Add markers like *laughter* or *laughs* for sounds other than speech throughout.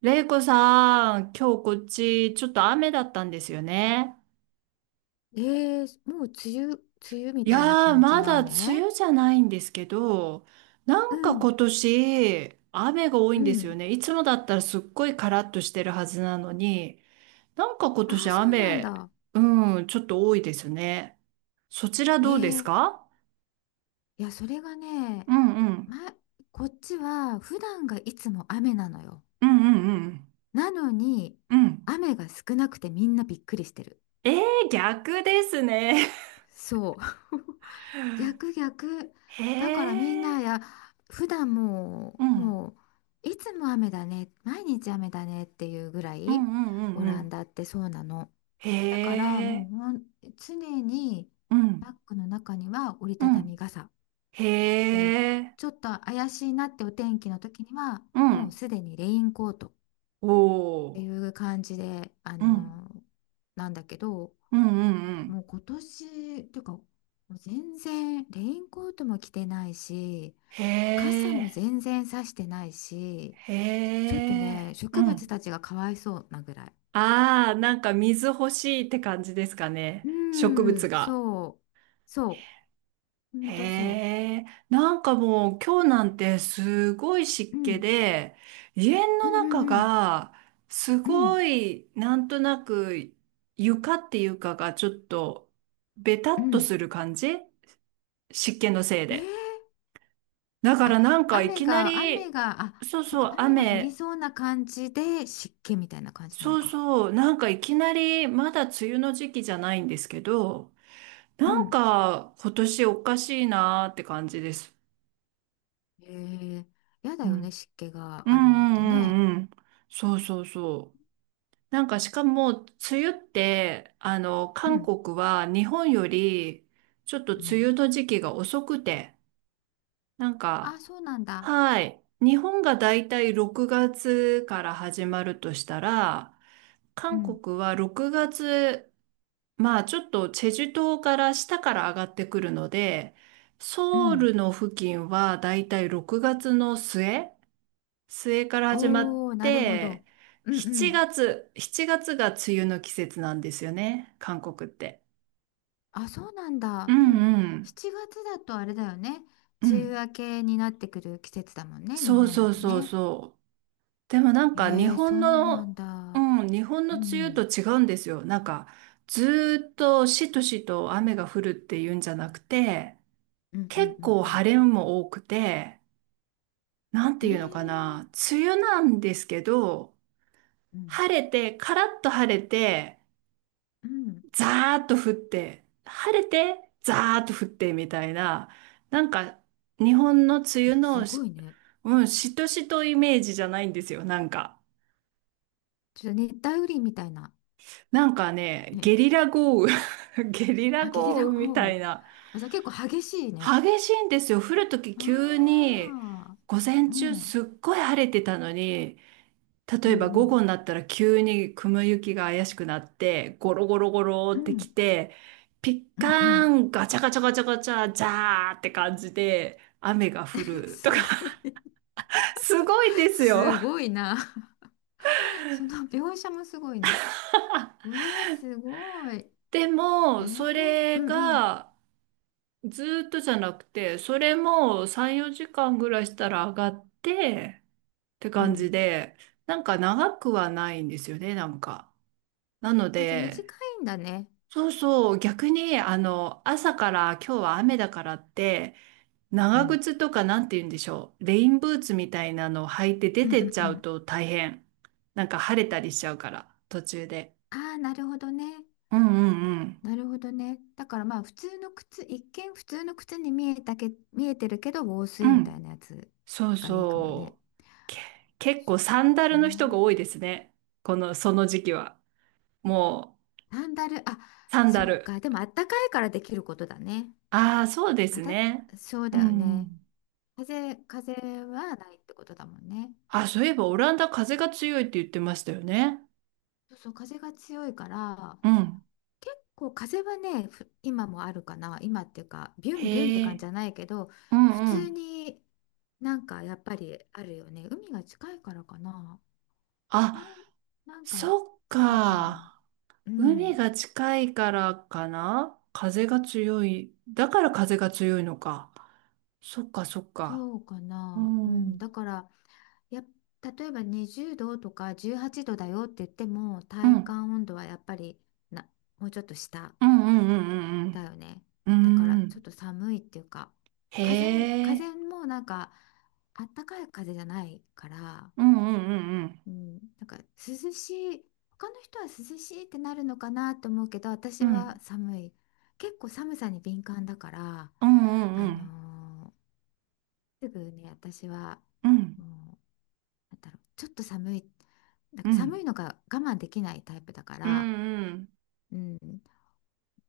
レイコさん、今日こっちちょっと雨だったんですよね。もう梅雨、梅雨みいたいなやー、感じまのだ梅雨。雨じゃないんですけど、うなんかん。今年雨が多いうんですよん。ね。いつもだったらすっごいカラッとしてるはずなのに、なんか今ああ年ー、そうなん雨、だ。うん、ちょっと多いですね。そちらえどうですいか？や、それがね、うんうん。ま、こっちは普段がいつも雨なのよ。うんうんうん。なのにうん。雨が少なくてみんなびっくりしてる。えー、逆ですね。そう。 *laughs* *laughs* 逆逆。へだからみんなえ。いや、普段もううん。もういつも雨だね、毎日雨だねっていうぐらうい。んうんうオんうランん。ダってそうなの。へだからもうえ。ほん、常にうん。バッグの中には折りうたたみん。傘で、へえ。ちょっと怪しいなってお天気の時にはうもうん。すでにレインコートっおていお。う感じで、うん。なんだけど、うんうんうもん。う今年っていうかもう全然レインコートも着てないし、へ傘もえ。全然さしてないし、へちょっとえ。ね、う植物ん。たちがかわいそうなぐらい。ああ、なんか水欲しいって感じですかね。う植物ん、が。そうそう、ほんへとそえ。なんかもう今日なんてすごいう。湿う気んで、家うのんうん中うん。がすうんごいなんとなく床っていうかがちょっとベタうっとんする感じ、湿気のせいえで。ー、だかあ、らなんかい雨きながり、雨があ、そうそっそか、う、雨が降り雨、そうな感じで湿気みたいな感じなのそうか。そう、なんかいきなり、まだ梅雨の時期じゃないんですけど、うなんん。か今年おかしいなーって感じです。えやだうよね、ん。湿気がうんうあるのってね。んうんうん。そうそうそう。なんかしかも、梅雨って、う韓ん。国は日本より、ちょっとう梅ん。雨の時期が遅くて、なんあ、か、そうなんだ。はい。日本がだいたい6月から始まるとしたら、う韓ん。国は6月、まあちょっとチェジュ島から下から上がってくるので、うソウルん。の付近はだいたい6月の末から始まっおー、なるほて、ど。うんう7ん。月、7月がつが梅雨の季節なんですよね、韓国って。あ、そうなんうだ。もうんうん。7月だとあれだよね、う梅雨ん。明けになってくる季節だもんね、日そう本だそうとそうね。そう。でもなんえか日そ本うなんの、だ。うん、日本うの梅雨とん違うんですよ。なんかずーっとしとしと雨が降るっていうんじゃなくて、うん。うん結構うん晴れも多くて、なんていうのかな、梅雨なんですけど、うん。ええ、うん。晴れて、カラッと晴れて、うん。ザーッと降って、晴れて、ザーッと降ってみたいな、なんか日本の梅雨すのごし、いね。うん、しとしとイメージじゃないんですよ、なんか。ちょっと熱帯雨林みたいな。なんかね、ね。ゲリラ豪雨 *laughs* ゲリラあ、ゲリ豪ラ雨み豪た雨。いな。あ、じゃあ結構激しいね。激しいんですよ。降るとき急あに、あ。午前う中ん。すっごい晴れてたのに、う例んえばう午ん。後になったら急に雲行きが怪しくなって、ゴロゴロゴロうってきん。て、ピッうカんうん。ーン、ガチャガチャガチャガチャ、ジャーって感じで雨が降 *laughs* るとか、すごい。*laughs* すごいですよ。すごいな。*laughs* その描写もすごいね。うわあ、すごい。でも、そうれんうん。がずーっとじゃなくて、それも3、4時間ぐらいしたら上がってってう感ん。じで、なんか長くはないんですよね、なんか。なのあ、じゃあ短で、いんだね。そうそう、逆に、朝から今日は雨だからって、う長ん。靴とかなんて言うんでしょう。レインブーツみたいなのを履いて出うんうんてっちうゃうん。と大変。なんか晴れたりしちゃうから、途中で。ああ、なるほどね。うんうんうん。なるほどね。だから、まあ普通の靴、一見普通の靴に見えたけ、見えてるけど防う水みたいん。なやつそうがいいかもね。そう。け、結構サンダへルの人が多いでー。すね。この、その時期は。もサンダル、あ、う、サンそダっル。か。でもあったかいからできることだね。ああ、そうであすた、ね。そううだよんうね。ん。風、風はないってことだもんね。あ、そういえばオランダ風が強いって言ってましたよね。そうそう、風が強いから、うん。結構風はね、ふ今もあるかな。今っていうか、ビュンビュンってへ感じえ。じゃないけど、う普んう通ん。になんかやっぱりあるよね。海が近いからかな。なん、あ、なんか、そっそうかな。か。う海ん、が近いからかな、風が強い。だから風が強いのか。そっかそっか。そうかうな。うん。うん、だん。から、やっ、例えば20度とか18度だよって言っても、う体ん感温度はやっぱり、な、もうちょっと下うんうんだよね。うんうだから、ん。うちょっん。と寒いっていうか、へ風、風え。もなんか、あったかい風じゃないから、うんうんうんうん、なんか涼しい、他の人は涼しいってなるのかなと思うけどう私はん。寒い。結構寒さに敏感だから、うんうんうあんのすぐね、私は、うん。もう、なんだろう、ちょっと寒い、なんうかんう寒んいのが我慢できないタイプだかうら、んうん、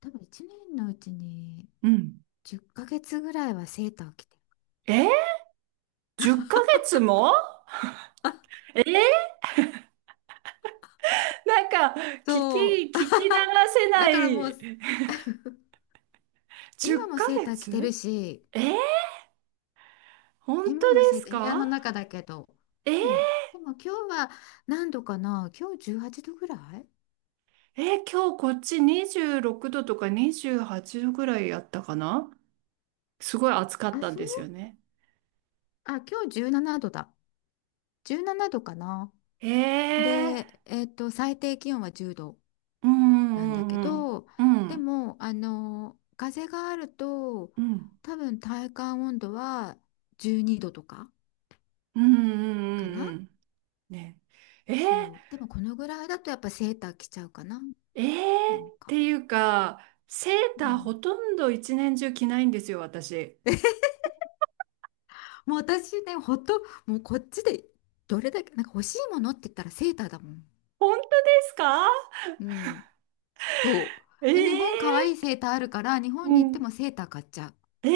多分1年のうちにうん。10ヶ月ぐらいはセーターを着てる。え？ 10 ヶ月も、え、なんか、聞き、そ聞うき流せだなから、もうい。*laughs* 10今もヶセーター着てる月し、え、本当で今も生す徒、部屋のか？中だけど。えー、うん。でも今日は何度かな、今日18度ぐらい。今日こっち26度とか28度ぐらいやったかな、すごい暑かっあ、たんそう、ですよね。あ、今日17度だ。17度かな。ええで、最低気温は10度ー、うなんだけんうんど、うでんも、風があると、うん多分体感温度は12度とかうんうんうんうんうかんうな。んね。えー、そう。でもこのぐらいだとやっぱセーター着ちゃうかな、えー、なんってか。いうか、セーうターん。ほとんど一年中着ないんですよ、私。もう私ね、ほんと、もうこっちでどれだけ、なんか欲しいものって言ったらセーターだもん。本当ですか？うん、そう。で、日本可愛いええセーターあるから、日ー、本うに行ってん。もセーター買っちゃう。えー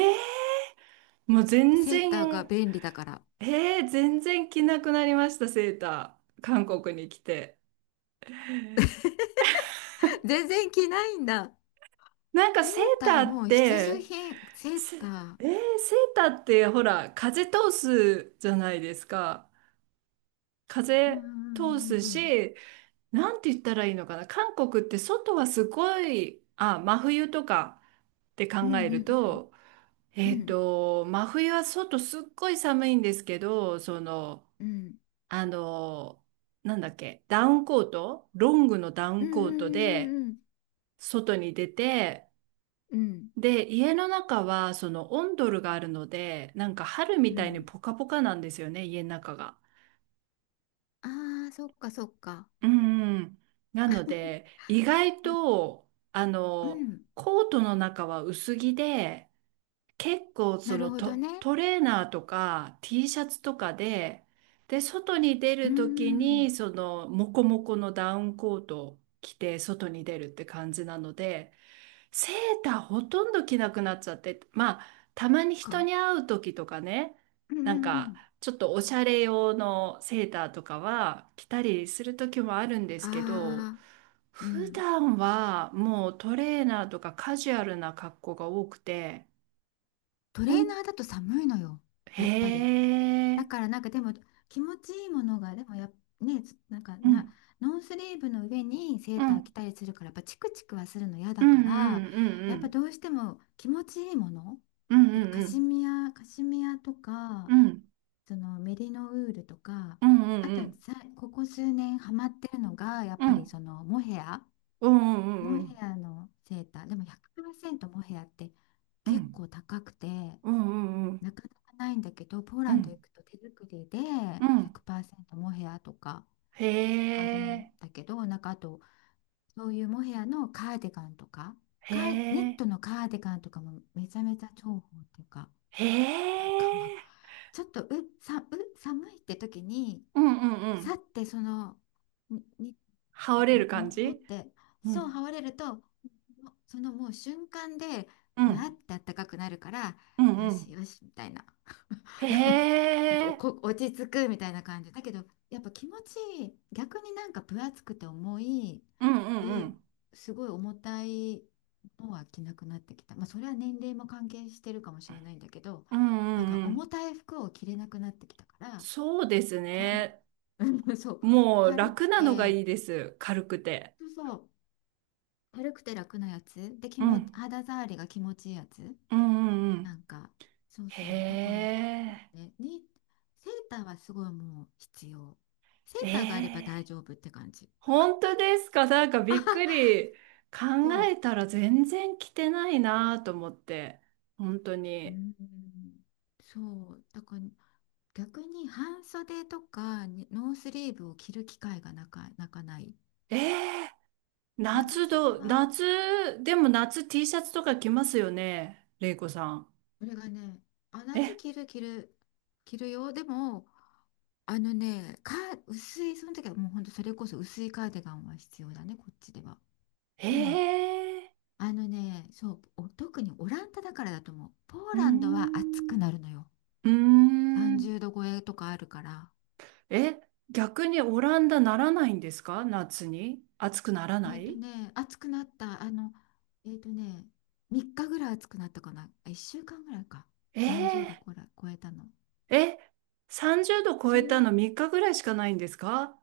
もう全セーター然が便利だから。えー、全然着なくなりました、セーター。韓国に来て。*laughs* 全然着ないんだ。なんかセーターもう必需品、セーせター。えー、セーターってほら、風通すじゃないですか。う風通んすうんし、なんて言ったらいいのかな。韓国って外はすごい、あ、真冬とかってうん考えうるんと、うん真冬は外すっごい寒いんですけど、その、うんうんあの、なんだっけ、ダウンコート、ロングのダウうンコートで、んうん外に出て、うんうんうんで、家の中はそのオンドルがあるので、なんか春うみたいにん。ポカポカなんですよね、家の中が。ああー、そっかそっか。うんうん。なので、意外と、うん、コートの中は薄着で、結構なそるのほどね。トレーナーとか T シャツとかで、で、外に出うるときん、に、その、モコモコのダウンコートを着て、外に出るって感じなので、か。うんうんうん。ああ、うん。トレーナーだと寒いのよ、やっぱり。だからなんか、でも気持ちいいものが、でもやっ、ね、つなんかな、ノースリーブの上にセーター着たりするから、やっぱチクチクはするの嫌だから、やっぱどうしても気持ちいいもの、だからカシミヤ、カシミヤとか、そのメリノウールとか、あとはさ、ここ数年ハマってるのが、やっぱりそのモヘア。モヘアのセーター、でも100%モヘアって結構高くて、なかなかないんだけど、ポーランド行くと手作りで100%モヘアとかへあるんえ、だけど、なんか、あと、そういうモヘアのカーディガンとか、へカーニッえ、トのカーディガンとかもめちゃめちゃ重宝っていうか、へなえ。んか *laughs* ちょっとう、さ、う、寒いって時に、うんうんうさっん。てその、に、に、羽なん織かれモるコ感モコっじ。て、うそう、ん、羽織れると、もそのもう瞬間でうふわっん、てあったかくなるから、うん、ようしん。よしみたいな。 へ *laughs* なんかおえ、こ落ち着くみたいな感じだけど、やっぱ気持ちいい。逆に、なんか分厚くて重い、うんうんうう、ん。すごい重たいのは着なくなってきた。まあそれは年齢も関係してるかもしれないんだけど、うんなんうかんう重ん。たい服を着れなくなってきたから、そうです軽 ね。*laughs* そう、もう軽く楽なのがて、いいです。軽くて。そうそう、軽くて楽なやつで、気うもん、肌触りが気持ちいいやつ、うんうんうなん。んか、そうへそう、だからえ、ね、に、セーターはすごいもう必要。セえーターがあれば大え。丈夫って感じ。本当ですか？なんかびっくり。考そえたら全然着てないなと思って。本当う、うーに。ん、そうだから、逆に半袖とかにノースリーブを着る機会がなかなかない。ええ、長夏袖ど、は、夏、でも夏 T シャツとか着ますよね、れいこさん？これがね、あ、夏え、着る、着る、着るよ、でも、あのね、か、薄い、その時はもうほんとそれこそ薄いカーディガンは必要だね、こっちでは。へでも、え、あのね、そう、お特にオランダだからだと思う。ポーうーランドは暑くん、なるのよ。うー30ん。度超えとかあるから。え、逆にオランダならないんですか、夏に？暑くならえなっとい？ね、暑くなった、えっとね、3日ぐらい暑くなったかな。あ、1週間ぐらいか。30度えこら超えたの。ー、え、30度超そえたのの3日ぐらいしかないんですか？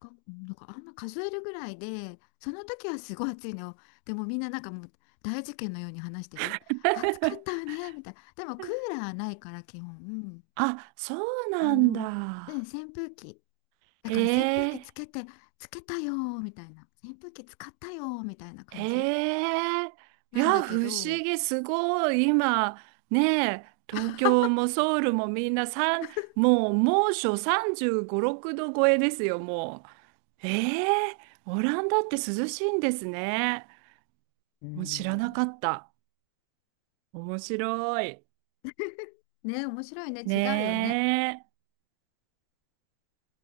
が、なんかあんま数えるぐらいで、その時はすごい暑いのよ。でもみんななんかもう大事件のように話してる。暑かったよねみたいな。でもクーラーないから基本、うん、あ、そうあなんのうん、だ。扇風機、だへから扇風機え、つけて、つけたよーみたいな、扇風機使ったよーみたいな感じええ。いなんだや、不け思ど、議、すごい、今、ねえ、東京もソウルもみんなもう猛暑35、6度超えですよ、もう。ええ、オランダって涼しいんですね。うもう知らなん。かった。面白い。ね、面白いね、ね違うよね。え。